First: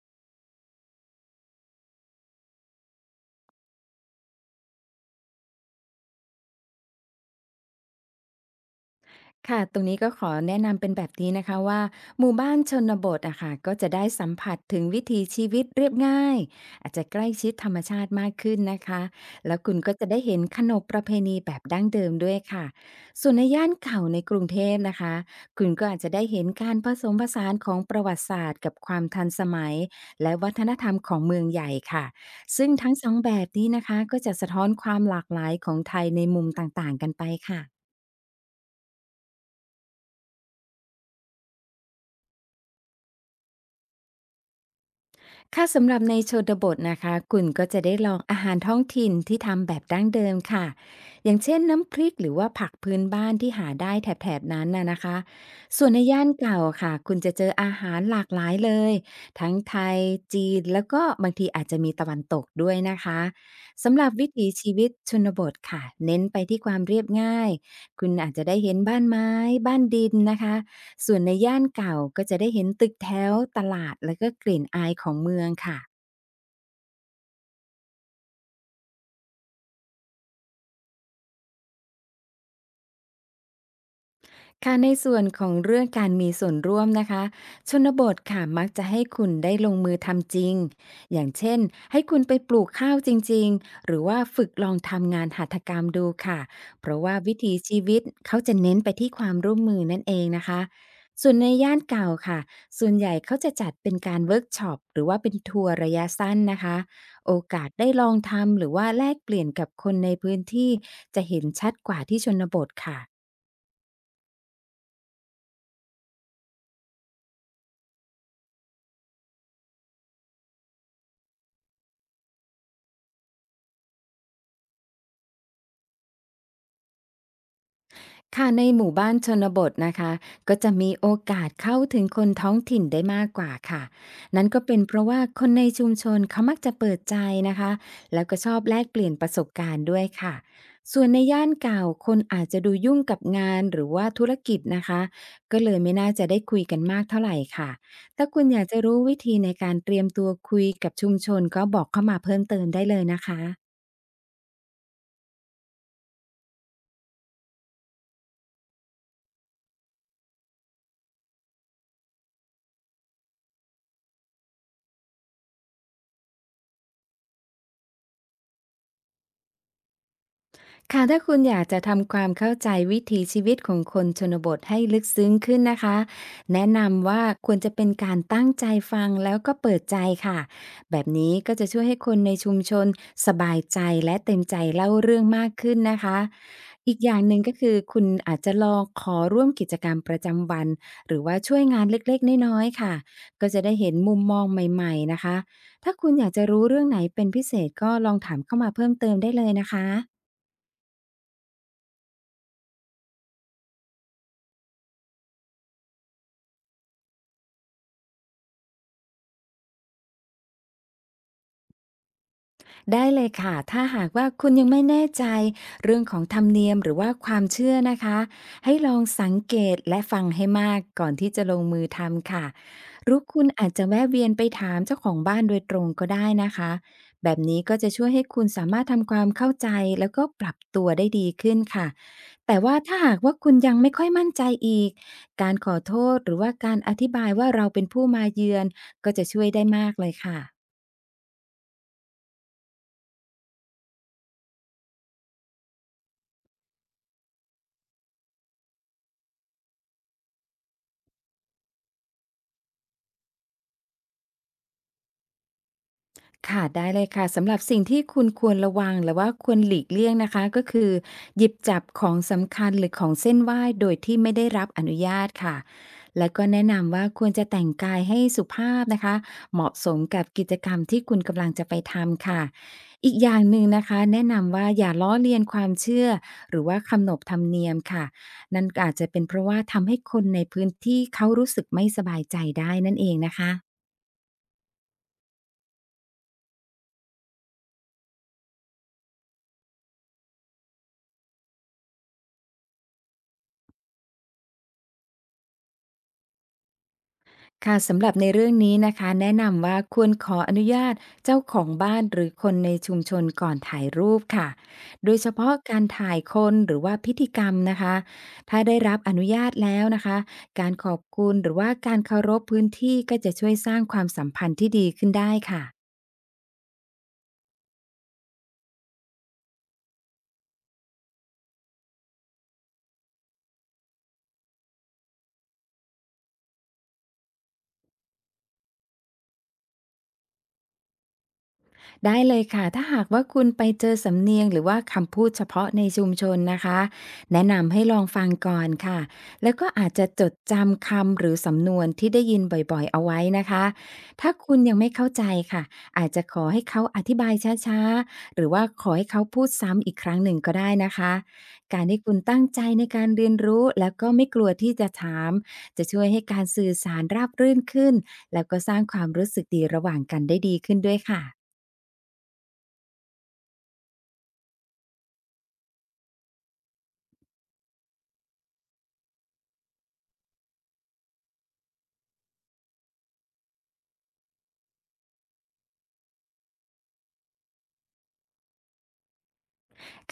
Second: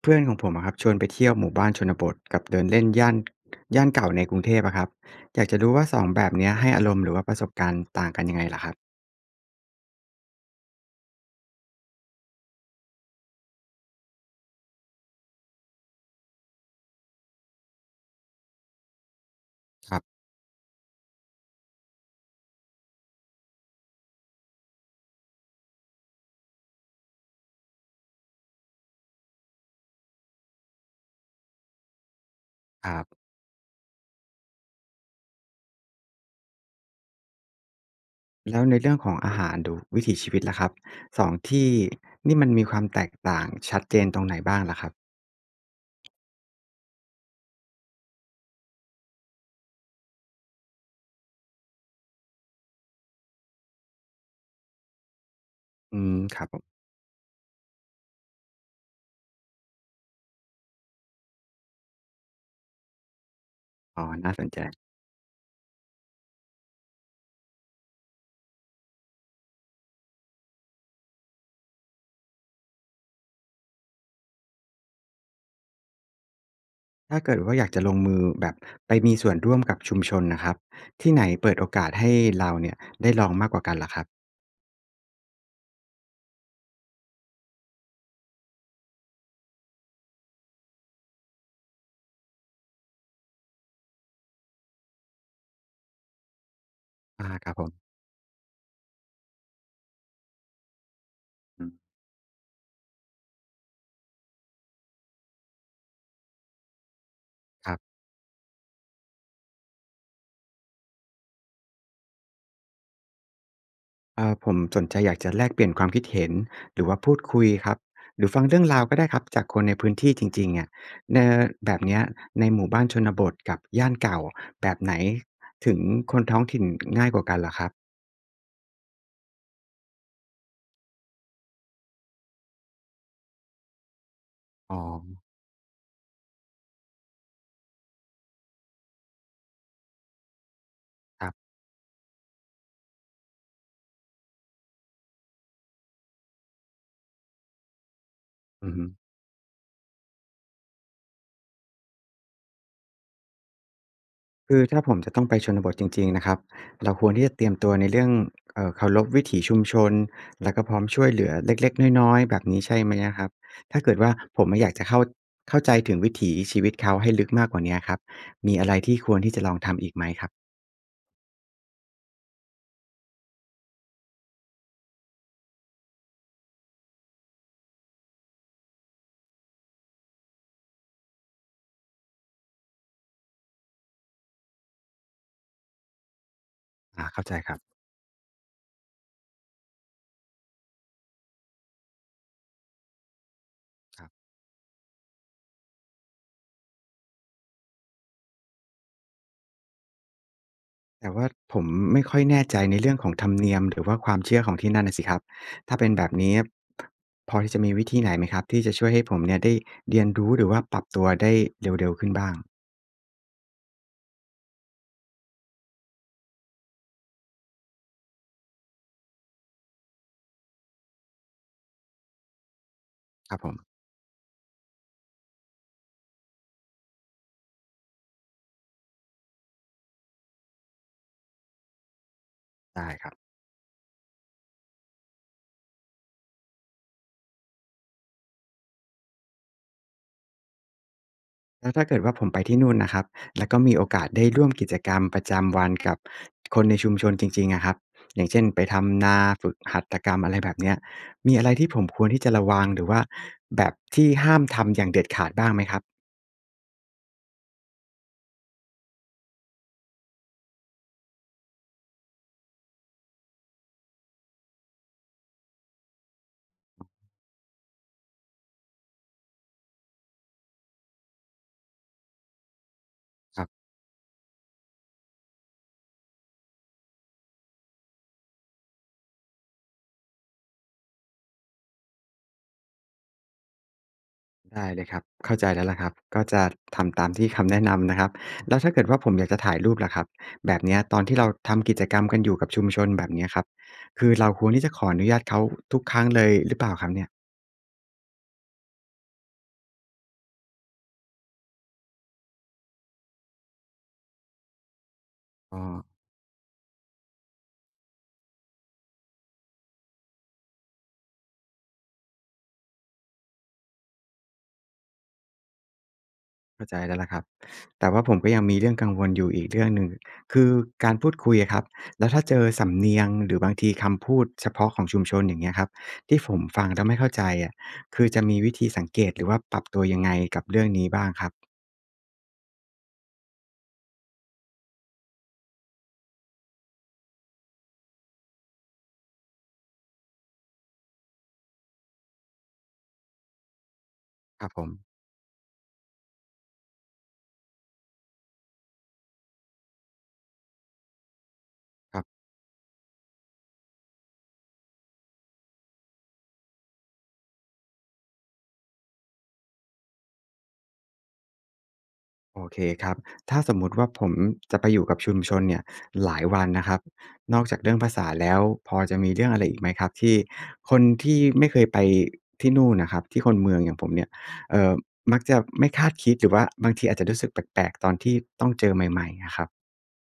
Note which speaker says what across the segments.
Speaker 1: เพื่อนของผมอะครับชวนไปเที่ยวหมู่บ้านชนบทกับเดินเล่นย่านเก่าในกรุงเทพอะครับอยากจะรู้ว่าสองแบบเนี้ยให้อารมณ์หรือว่าประสบการณ์ต่างกันยังไงล่ะครับ
Speaker 2: ค่ะตรงนี้ก็ขอแนะนำเป็นแบบนี้นะคะว่าหมู่บ้านชนบทอะค่ะก็จะได้สัมผัสถึงวิถีชีวิตเรียบง่ายอาจจะใกล้ชิดธรรมชาติมากขึ้นนะคะแล้วคุณ
Speaker 1: ค
Speaker 2: ก็
Speaker 1: รั
Speaker 2: จะได้
Speaker 1: บ
Speaker 2: เห็นขนบประเพณีแบบดั้งเดิมด้วยค่ะส่วนในย่านเก่าในกรุงเทพนะคะคุณก็อาจจะได้เห็นการผสมผสานของประวัติศาสตร์กับความทันสมัยและวัฒนธรรมของเมืองใหญ่ค่ะซึ่ง
Speaker 1: ค
Speaker 2: ทั้ง
Speaker 1: รั
Speaker 2: สอง
Speaker 1: บ
Speaker 2: แบบนี้นะคะก็จะสะท้อนความหลากหลายของไทยในมุมต่างๆกันไปค่ะ
Speaker 1: แล้วในเรื่องของอาหารดูวิถีชีวิตล่ะครับสองที่นี่มันมีความแตกต่างชัดเจนตรงไหนบ้างล่ะครับ
Speaker 2: ค่ะสำหรับในชนบทนะคะคุณก็จะได้ลองอาหารท้องถิ่นที่ทำแบบดั้งเดิมค่ะอย่างเช่นน้ำพริกหรือว่าผักพื้นบ้านที่หาได้แถบๆนั้นน่ะนะคะส่วน
Speaker 1: อื
Speaker 2: ใน
Speaker 1: ม
Speaker 2: ย่าน
Speaker 1: ครับผ
Speaker 2: เก่า
Speaker 1: ม
Speaker 2: ค่ะคุณจะเจออาหารหลากหลายเลยทั้งไทยจีนแล้วก็บางทีอาจจะมีตะวันตกด้วยนะคะสำ
Speaker 1: อ๋
Speaker 2: ห
Speaker 1: อ
Speaker 2: รับวิ
Speaker 1: น่าส
Speaker 2: ถี
Speaker 1: นใจ
Speaker 2: ชีวิตชนบทค่ะเน้นไปที่ความเรียบง่ายคุณอาจจะได้เห็นบ้านไม้บ้านดินนะคะ ส่วนในย่านเก่าก็จะได้เห็นตึกแถวตลาดและก็กลิ่นอายของเมืองค่ะ
Speaker 1: ถ้าเกิดว่าอยากจะลงมือแบบไปมีส่วนร่วมกับชุมชนนะครับที่ไหนเปิดโอกาสให้เราเนี่ยได้ลองมากกว่ากันล่ะครับ
Speaker 2: ค่ะในส่วนของเรื่องการมีส่วนร่วมนะคะชนบทค่ะมักจะให้คุณได้ลงมือทำจริงอย่างเช่นให้คุณไปปลูกข้าวจริงๆหรือว่าฝึกลองทำงานหัตถกรรมดูค่ะเพราะว่า
Speaker 1: อ่า
Speaker 2: วิ
Speaker 1: ครั
Speaker 2: ถี
Speaker 1: บผ
Speaker 2: ชี
Speaker 1: ม
Speaker 2: วิตเขาจะเน้นไปที่ความร่วมมือนั่นเองนะคะส่วนใน
Speaker 1: อืม
Speaker 2: ย่านเก่าค่ะส่วนใหญ่เขาจะจัดเป็นการเวิร์กช็อปหรือว่าเป็นทัวร์ระยะสั้นนะคะโอกาส
Speaker 1: ครั
Speaker 2: ได้
Speaker 1: บ
Speaker 2: ลองทำหรือว่าแลกเปลี่ยนกับคนในพื้นที่จะเห็นชัดกว่าที่ชนบทค่ะ
Speaker 1: ผมสนใจอยากจะแลกเปลี่ยนความคิดเห็นหรือว่าพูดคุยครับหรือฟังเรื่องราวก็ได้ครับจากคนในพื้นที่จริงๆอะเอ่อแบบเนี้ยในหมู่บ้านชนบทกับย่านเก่าแบบไหนถึงคนท้องถิ่นง่ายกว่ากันเหรอครับ
Speaker 2: ค่ะในหมู่บ้านชนบทนะคะก็จะมีโอกาสเข้าถึงคนท้องถิ่นได้มากกว่าค่ะนั่นก็
Speaker 1: อ๋อ
Speaker 2: เป็นเพราะว่าคนในชุมชนเขามักจะเปิดใจนะคะแล้วก็ชอบแลกเปลี่ยนประสบการณ์ด้วยค่ะส่วนใน
Speaker 1: ครับ
Speaker 2: ย่านเก่าคนอาจจะดูยุ่งกับงานหรือว่าธุรกิจนะคะก็เลยไม่น่าจะได้คุยกันมากเท่าไหร่ค่ะถ้าคุณอยาก
Speaker 1: อือ
Speaker 2: จะ
Speaker 1: ฮึ
Speaker 2: รู้วิธีในการเตรียมตัวคุยกับชุมชนก็บอกเข้ามาเพิ่มเติมได้เลยนะคะ
Speaker 1: คือถ้าผมจะต้องไปชนบทจริงๆนะครับเราควรที่จะเตรียมตัวในเรื่องเคารพวิถีชุมชนแล้วก็พร้อมช่วยเหลือเล็กๆน้อยๆแบบนี้ใช่ไหมอะครับถ้าเกิดว่าผมอะอยากจะเข้าใจถึงวิถีชีวิตเขาให้ลึกมากกว่าเนี้ยครับมีอะไรที่ควรที่จะลองทำอีกไหมครับ
Speaker 2: ค่ะถ้าคุณอยากจะทำความเข้าใจวิถีชีวิตของคนชนบทให้ลึกซึ้งขึ้นนะคะแนะนำว่าควรจะเป็นการตั้งใจฟังแล้วก็เปิดใจค่ะแบบนี้ก็จะช่วยให้คนในชุมชนสบายใจและเต็มใจเล่าเรื่องมากขึ้นนะคะอีก
Speaker 1: อา
Speaker 2: อย่าง
Speaker 1: เข้า
Speaker 2: ห
Speaker 1: ใจ
Speaker 2: นึ่ง
Speaker 1: ค
Speaker 2: ก็
Speaker 1: รับ
Speaker 2: คือคุณอาจจะลองขอร่วมกิจกรรมประจำวันหรือว่าช่วยงานเล็กๆน้อยๆค่ะก็จะได้เห็น
Speaker 1: ครั
Speaker 2: มุม
Speaker 1: บ
Speaker 2: มองใหม่ๆนะคะถ้าคุณอยากจะรู้เรื่องไหนเป็นพิเศษก็ลองถามเข้ามาเพิ่มเติมได้เลยนะคะ
Speaker 1: แต่ว่าผมไม่ค่อยแน่ใจในเรื่องของธรรมเนียมหรือว่าความเชื่อของที่นั่นน่ะสิครับถ้าเป็นแบบนี้พอที่จะมีวิธีไหนไหมครับที่จะช่วยให้ผมเนี่ยได้เรียนรู้หรือว่าปรับตัวได้เร็วๆขึ้นบ้าง
Speaker 2: ได้เลยค่ะถ้าหากว่าคุณยังไม่แน่ใจเรื่องของธรรมเนียมหรือว่าความเชื่อนะคะให้ลองสังเกตและฟังให้มากก่อนที่จะลงมือทำค่ะหรือ
Speaker 1: ครับ
Speaker 2: คุ
Speaker 1: ผ
Speaker 2: ณ
Speaker 1: ม
Speaker 2: อาจจะแวะเวียนไปถามเจ้าของบ้านโดยตรงก็ได้นะคะแบบนี้ก็จะช่วยให้คุณสามารถทำความเข้าใจแล้วก็ปรับตัวได้ดีขึ้นค่ะแต่ว่า
Speaker 1: ได้
Speaker 2: ถ้า
Speaker 1: ครับ
Speaker 2: หากว่าคุณยังไม่ค่อยมั่นใจอีก การขอโทษหรือว่าการอธิบายว่าเราเป็นผู้มาเยือนก็จะช่วยได้มากเลยค่ะ
Speaker 1: แล้วถ้าเกิดว่าผมไปที่นู่นนะครับแล้วก็มีโอกาสได้ร่วมกิจกรรมประจำวันกับคนในชุมชนจริงๆอะครับอย่างเช่นไปทำนาฝึกหัตถกรรมอะไรแบบเนี้ยมีอะไรที่ผมควรที่จะระวังหรือว่าแบบที่ห้ามทำอย่างเด็ดขาดบ้างไหมครับ
Speaker 2: ค่ะได้เลยค่ะสำหรับสิ่งที่คุณควรระวังหรือว่าควรหลีกเลี่ยงนะคะก็คือหยิบจับของสำคัญหรือของเส้นไหว้โดยที่ไม่ได้รับอนุญาตค่ะแล้วก็แนะนำว่าควรจะแต่งกายให้สุภาพนะคะเหมาะสมกับกิจกรรมที่คุณกำลังจะไปทำค่ะอีกอย่า
Speaker 1: ค
Speaker 2: ง
Speaker 1: รั
Speaker 2: ห
Speaker 1: บ
Speaker 2: นึ่งนะคะแนะนำว่าอย่าล้อเลียนความเชื่อหรือว่าคำนบธรรมเนียมค่ะนั่นก็อาจจะเป็นเพราะว่าทำให้คนในพื้นที่เขารู้สึกไม่สบายใจได้นั่นเองนะคะ
Speaker 1: ได้เลยครับเข้าใจแล้วล่ะครับก็จะทำตามที่คำแนะนำนะครับแล้วถ้าเกิดว่าผมอยากจะถ่ายรูปล่ะครับแบบเนี้ยตอนที่เราทำกิจกรรมกันอยู่กับชุมชนแบบเนี้ยครับคือเราควรที่จะขออนุญาตเขาทุกครั้งเลยหรือเปล่าครับเนี่ย
Speaker 2: ค่ะสำหรับในเรื่องนี้นะคะแนะนำว่าควรขออนุญาตเจ้าของบ้านหรือคนในชุมชนก่อนถ่ายรูปค่ะโดยเฉพาะ
Speaker 1: อ๋อ
Speaker 2: การถ่ายคนหรือว่าพิธีกรรมนะคะถ้าได้รับอนุญาตแล้วนะคะการขอบคุณหรือว่าการเคารพพื้นที่ก็จะช่วยสร้างความสัมพันธ์ที่ดีขึ้นได้ค่ะ
Speaker 1: เข้าใจแล้วล่ะครับแต่ว่าผมก็ยังมีเรื่องกังวลอยู่อีกเรื่องหนึ่งคือการพูดคุยอะครับแล้วถ้าเจอสำเนียงหรือบางทีคำพูดเฉพาะของชุมชนอย่างเงี้ยครับที่ผมฟังแล้วไม่เข้าใจอะคือจะมีวิธีสังเกตหรือว่าปรับตัวยังไงกับเรื่องนี้บ้างครับ
Speaker 2: ได้เลยค่ะ ถ้าหากว่าคุณไปเจอสำเนียงหรือว่าคำพูดเฉพาะในชุมชนนะคะแนะนำให้ลองฟังก่อนค่ะแล้วก็อาจจะจดจำคำหรือสำนวนที่ได้ยินบ่อยๆเอาไว้นะคะถ้า
Speaker 1: ครับ
Speaker 2: คุ
Speaker 1: ผ
Speaker 2: ณ
Speaker 1: ม
Speaker 2: ยังไม่เข้าใจค่ะอาจจะขอให้เขาอธิบายช้าๆหรือว่าขอให้เขาพูดซ้ำอีกครั้งหนึ่งก็ได้นะคะการ
Speaker 1: ค
Speaker 2: ที่
Speaker 1: รั
Speaker 2: คุณ
Speaker 1: บ
Speaker 2: ตั้งใจในการเรียนรู้แล้วก็ไม่กลัวที่จะถามจะช่วยให้การสื่อสารราบรื่นขึ้นแล้วก็สร้างความรู้สึกดีระหว่างกันได้ดีขึ้นด้วยค่ะ
Speaker 1: โอเคครับถ้าสมมุติว่าผมจะไปอยู่กับชุมชนเนี่ยหลายวันนะครับนอกจากเรื่องภาษาแล้วพอจะมีเรื่องอะไรอีกไหมครับที่คนที่ไม่เคยไปที่นู่นนะครับที่คนเมืองอย่างผมเนี่ยเอ่อมักจะไม่คาดคิดหรือว่าบางทีอาจจะรู้สึกแปลกๆตอนที่ต้องเจอใหม่ๆอะครับ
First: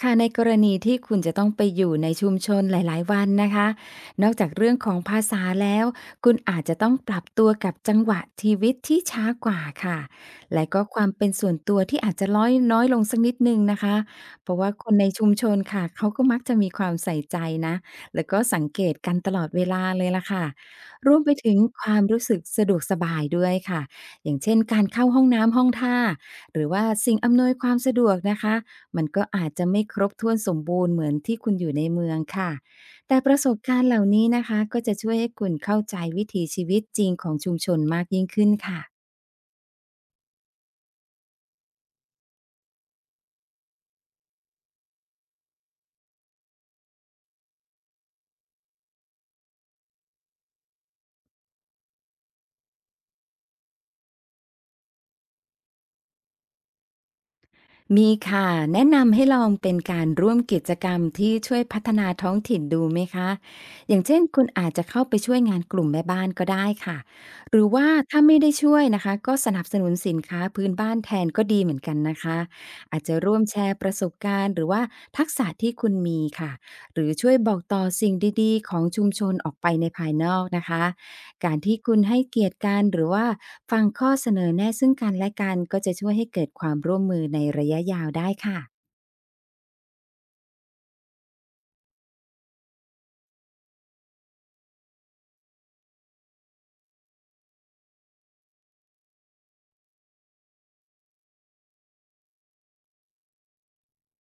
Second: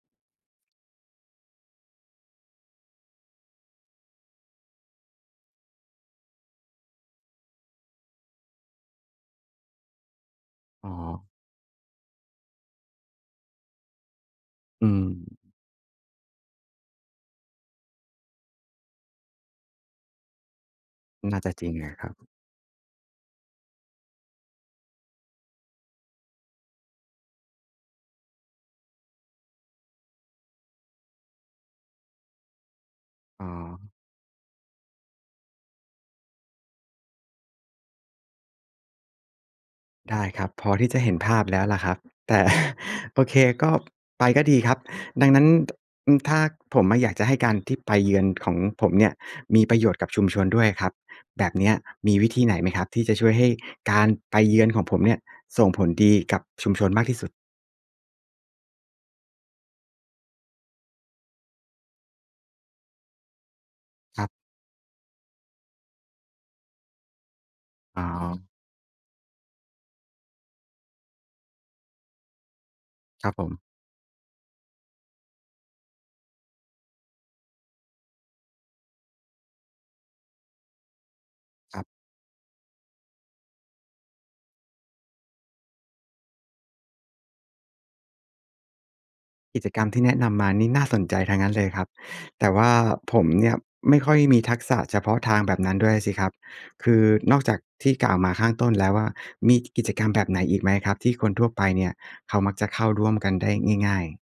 Speaker 2: ค่ะในกรณีที่คุณจะต้องไปอยู่ในชุมชนหลายๆวันนะคะนอกจากเรื่องของภาษาแล้วคุณอาจจะต้องปรับตัวกับจังหวะชีวิตที่ช้ากว่าค่ะและก็
Speaker 1: อ๋อ
Speaker 2: ความเป็นส่วนตัวที่อาจจะน้อยน้อยลงสักนิดหนึ่งนะคะเพราะว่า
Speaker 1: อื
Speaker 2: คนในชุมช
Speaker 1: ม
Speaker 2: นค่ะเขาก็มักจะมีความใส่ใจนะแล้วก็สังเกตกันตลอดเวลาเลยล่ะค่ะรวมไป
Speaker 1: น่าจะ
Speaker 2: ถึง
Speaker 1: จริง
Speaker 2: ค
Speaker 1: อะ
Speaker 2: วา
Speaker 1: ค
Speaker 2: ม
Speaker 1: รับ
Speaker 2: รู้สึกสะดวกสบายด้วยค่ะอย่างเช่นการเข้าห้องน้ำห้องท่าหรือว่าสิ่งอำนวยความสะดวกนะคะ มันก็อาจจะไม่ครบถ้วนสมบูรณ์เหมือนที่คุณอยู่ในเมืองค่ะ แต่ประ
Speaker 1: อ๋
Speaker 2: สบการณ์เห
Speaker 1: อ
Speaker 2: ล่านี้นะคะก็จะช่วยให้คุณเข้าใจวิถีชีวิตจริงของชุมชนมากยิ่งขึ้นค่ะ
Speaker 1: ได้ครับพอที่จะเห็นภาพแล้วล่ะครับแต่ โอเคก็ไปก็ดีครับดังนั้นอืมถ้าผมออยากจะให้การที่ไปเยือนของผมเนี่ยมีประโยชน์กับชุมชนด้วยครับแบบเนี้ยมีวิธีไหนไหมครับที่จะช่วยให้การไปเยือนของผมเนี่ยส่งผลดีกับชุมชนมากที่สุด
Speaker 2: มีค่ะแนะนำให้ลองเป็นการร่วมกิจกรรมที่ช่วยพัฒนาท้องถิ่นดูไหมคะอย่างเช่
Speaker 1: ค
Speaker 2: น
Speaker 1: รั
Speaker 2: คุณ
Speaker 1: บ
Speaker 2: อาจจะเข้าไปช่วยงานกลุ่มแม่บ้านก็ได้ค่ะหรือว่า
Speaker 1: อ๋อ
Speaker 2: ถ้าไม่ได้ช่วยนะคะก็สนับสนุนสินค้าพื้นบ้านแทนก็ดีเหมือนกันนะคะอาจจะ
Speaker 1: ครับ
Speaker 2: ร่ว
Speaker 1: ผ
Speaker 2: ม
Speaker 1: ม
Speaker 2: แชร์ประสบการณ์หรือว่าทักษะที่คุณมีค่ะหรือช่วยบอกต่อสิ่งดีๆของชุมชนออกไปในภายนอกนะคะ การ
Speaker 1: ค
Speaker 2: ที่
Speaker 1: รั
Speaker 2: คุ
Speaker 1: บ
Speaker 2: ณให้เกียรติกันหรือว่าฟังข้อเสนอแนะซึ่งกันและกันก็จะช่วยให้เกิดความร่วมมือในระยะยาวได้ค่ะ
Speaker 1: กิจกรรมที่แนะนำมานี่น่าสนใจทั้งนั้นเลยครับแต่ว่าผมเนี่ยไม่ค่อยมีทักษะเฉพาะทางแบบนั้นด้วยสิครับคือนอกจากที่กล่าวมาข้างต้นแล้วว่ามีกิจกรรมแบบไหนอีกไหมครับที่คนทั่วไปเนี่ยเขามักจะเข้าร่วมกันได้ง่ายๆ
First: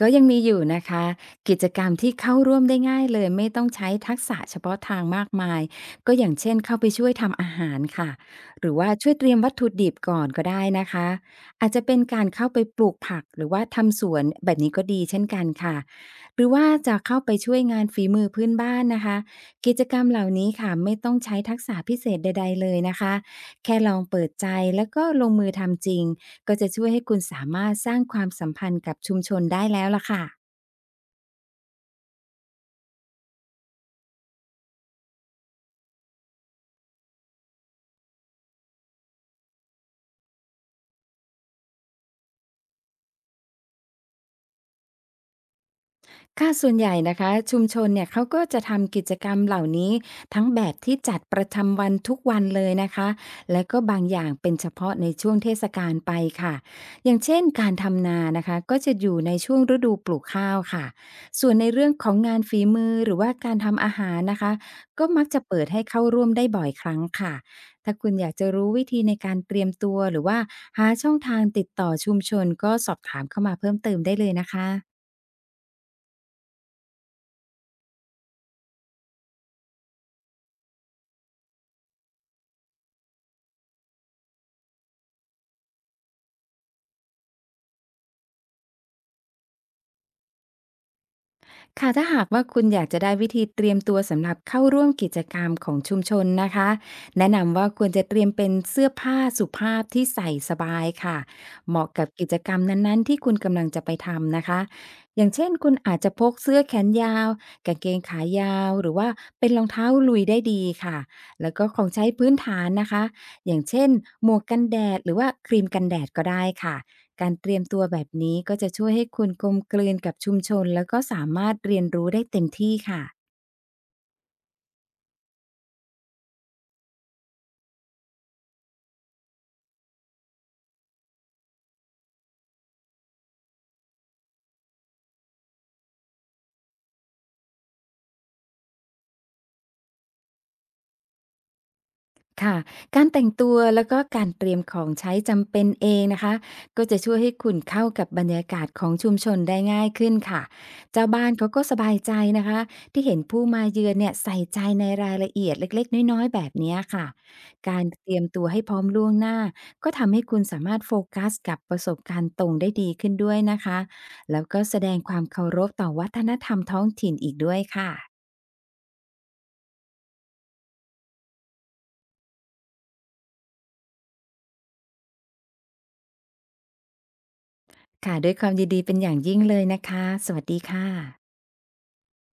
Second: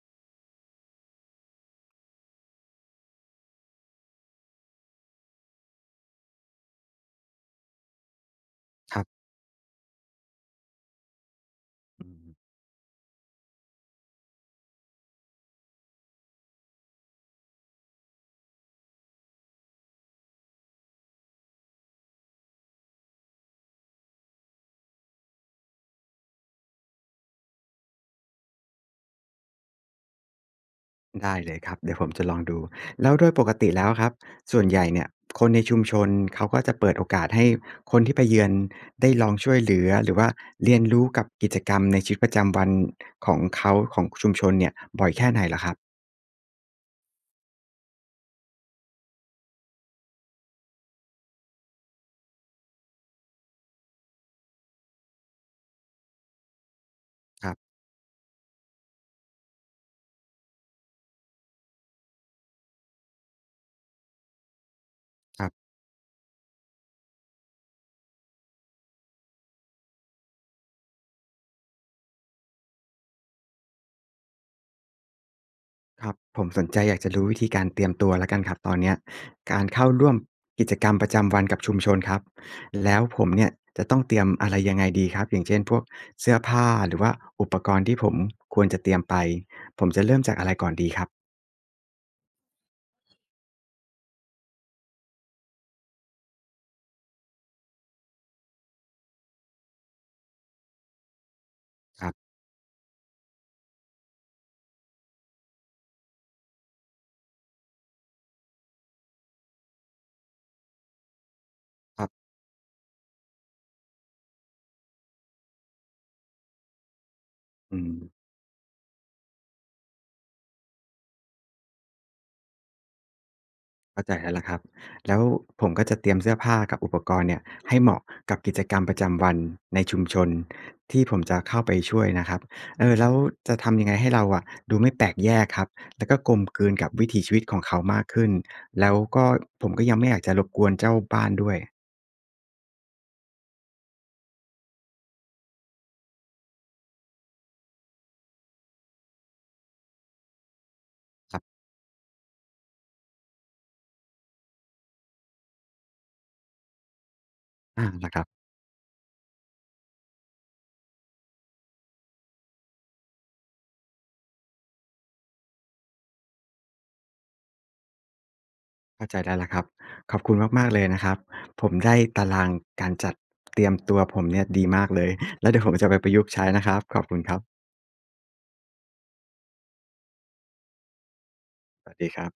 Speaker 2: ก็ยังมีอยู่นะคะกิจกรรมที่เข้าร่วมได้ง่ายเลยไม่ต้องใช้ทักษะเฉพาะทางมากมายก็อย่างเช่นเข้าไปช่วยทำอาหารค่ะหรือว่า
Speaker 1: ค
Speaker 2: ช่วย
Speaker 1: รั
Speaker 2: เตรียมวัตถุดิบก่อนก็ได้นะคะอาจจะเป็น
Speaker 1: บ
Speaker 2: การเข้าไปปลูกผักหรือว่าทำสวนแบบนี้ก็ดีเช่นกันค่ะหรือว่าจะเข้าไปช่วยงานฝีมือพื้นบ้านนะคะกิจกรรมเหล่านี้ค่ะไม่ต้องใช้ทักษะพิเศษใดๆเลยนะคะแค่ลองเปิดใจแล้วก็ลงมือทำจริง ก็จะช่วยให้คุณสามารถสร้างความสัมพันธ์กับชุมชนได้แล้วล่ะค่ะ
Speaker 1: ได้เลยครับเดี๋ยวผมจะลองดูแล้วโดยปกติแล้วครับส่วนใหญ่เนี่ยคนในชุมชนเขาก็จะเปิดโอกาสให้คนที่ไปเยือนได้ลองช่วยเหลือหรือว่าเรียนรู้กับกิจกรรมในชีวิตประจำวันของเขาของชุมชนเนี่ยบ่อยแค่ไหนล่ะครับ
Speaker 2: ค่ะส่วนใหญ่นะคะชุมชนเนี่ยเขาก็จะทำกิจกรรมเหล่านี้ทั้งแบบที่จัดประจำวันทุกวันเลยนะคะและก็บางอย่างเป็นเฉพาะในช่วงเทศกาลไปค่ะอย่างเช่น
Speaker 1: ค
Speaker 2: กา
Speaker 1: ร
Speaker 2: รทำนานะคะก็จะอยู่ในช่วงฤดูปลูกข้าวค่ะส่วนในเรื่องของงานฝีมือหรือว่าการทำอาหารนะคะก็มักจะ
Speaker 1: ับ
Speaker 2: เปิดให้เข้าร่วมได้บ่อยครั้งค่ะถ้าคุณอยากจะรู้วิธีในการเตรียมตัวหรือว่าหาช่องทางติดต่อชุมชนก็สอบถามเข้ามาเพิ่มเติมได้เลยนะคะ
Speaker 1: ครับผมสนใจอยากจะรู้วิธีการเตรียมตัวแล้วกันครับตอนเนี้ยการเข้าร่วมกิจกรรมประจำวันกับชุมชนครับแล้วผมเนี่ยจะต้องเตรียมอะไรยังไงดีครับอย่างเช่นพวกเสื้อผ้าหรือว่าอุปกรณ์ที่ผมควรจะเตรียมไปผมจะเริ่มจากอะไรก่อนดีครับ
Speaker 2: ค่ะถ้าหากว่าคุณอยากจะได้วิธีเตรียมตัวสำหรับเข้าร่วมกิจกรรมของชุมชนนะคะแนะนำว่าควรจะเตรียมเป็นเสื้อผ้าสุภาพที่ใส่สบายค่ะเหมาะ
Speaker 1: ค
Speaker 2: กับ
Speaker 1: รั
Speaker 2: กิ
Speaker 1: บ
Speaker 2: จกรรมนั้นๆที่คุณกำลังจะไปทำนะคะอย่างเช่นคุณอาจจะพกเสื้อแขนยาวกางเกงขายาวหรือว่าเป็นรองเท้าลุยได้ดีค่ะแล้วก็ของ
Speaker 1: ค
Speaker 2: ใช้
Speaker 1: รับ
Speaker 2: พื้นฐานนะคะอย่างเช่นหมวกกันแดดหรือว่าครีมกันแดดก็ได้ค่ะ การเตรียม
Speaker 1: อื
Speaker 2: ตัว
Speaker 1: ม
Speaker 2: แบบนี้ก็จะช่วยให้คุณกลมกลืนกับชุมชนแล้วก็สามารถเรียนรู้ได้เต็มที่ค่ะ
Speaker 1: เข้าใจแล้วล่ะครับแล้วผมก็จะเตรียมเสื้อผ้ากับอุปกรณ์เนี่ยให้เหมาะกับกิจกรรมประจำวันในชุมชนที่ผมจะเข้าไปช่วยนะครับเออแล้วจะทำยังไงให้เราอะดูไม่แปลกแยกครับแล้วก็กลมกลืนกับวิถีชีวิตของเขามากขึ้นแล้วก็ผมก็ยังไม่อยากจะรบกวนเจ้าบ้านด้วย
Speaker 2: ค่ะการแต่งตัวแล้วก็การเตรียมของใช้จำเป็นเองนะคะก็จะช่วยให้คุณเข้ากับบรรยากาศของชุมชนได้ง่ายขึ้นค่ะเจ้าบ้าน
Speaker 1: ครั
Speaker 2: เขา
Speaker 1: บ
Speaker 2: ก็สบายใจนะคะที่เห็นผู้มาเยือนเนี่ยใส่ใจในรายละเอียดเล็กๆน้อยๆแบบเนี้ยค่ะการ
Speaker 1: อา
Speaker 2: เต
Speaker 1: ล่ะค
Speaker 2: รีย
Speaker 1: รั
Speaker 2: ม
Speaker 1: บ
Speaker 2: ตัวให้พร้อมล่วงหน้าก็ทำให้คุณสามารถโฟกัสกับประสบการณ์ตรงได้ดีขึ้นด้วยนะคะแล้วก็แสดงความเคารพต่อวัฒนธรรมท้องถิ่นอีกด้วยค่ะ
Speaker 1: เข้าใจได้แล้วครับขอบคุณมากๆเลยนะครับผมได้ตารางการจัดเตรียมตัวผมเนี่ยดีมากเลยแล้วเดี๋ยวผมจะไปประยุกต์ใช้นะครับขอบคุณครับ
Speaker 2: ค่ะด้วยความยินดีเป็นอย่างยิ่งเลยนะคะสวัสดีค่ะ
Speaker 1: สวัสดีครับ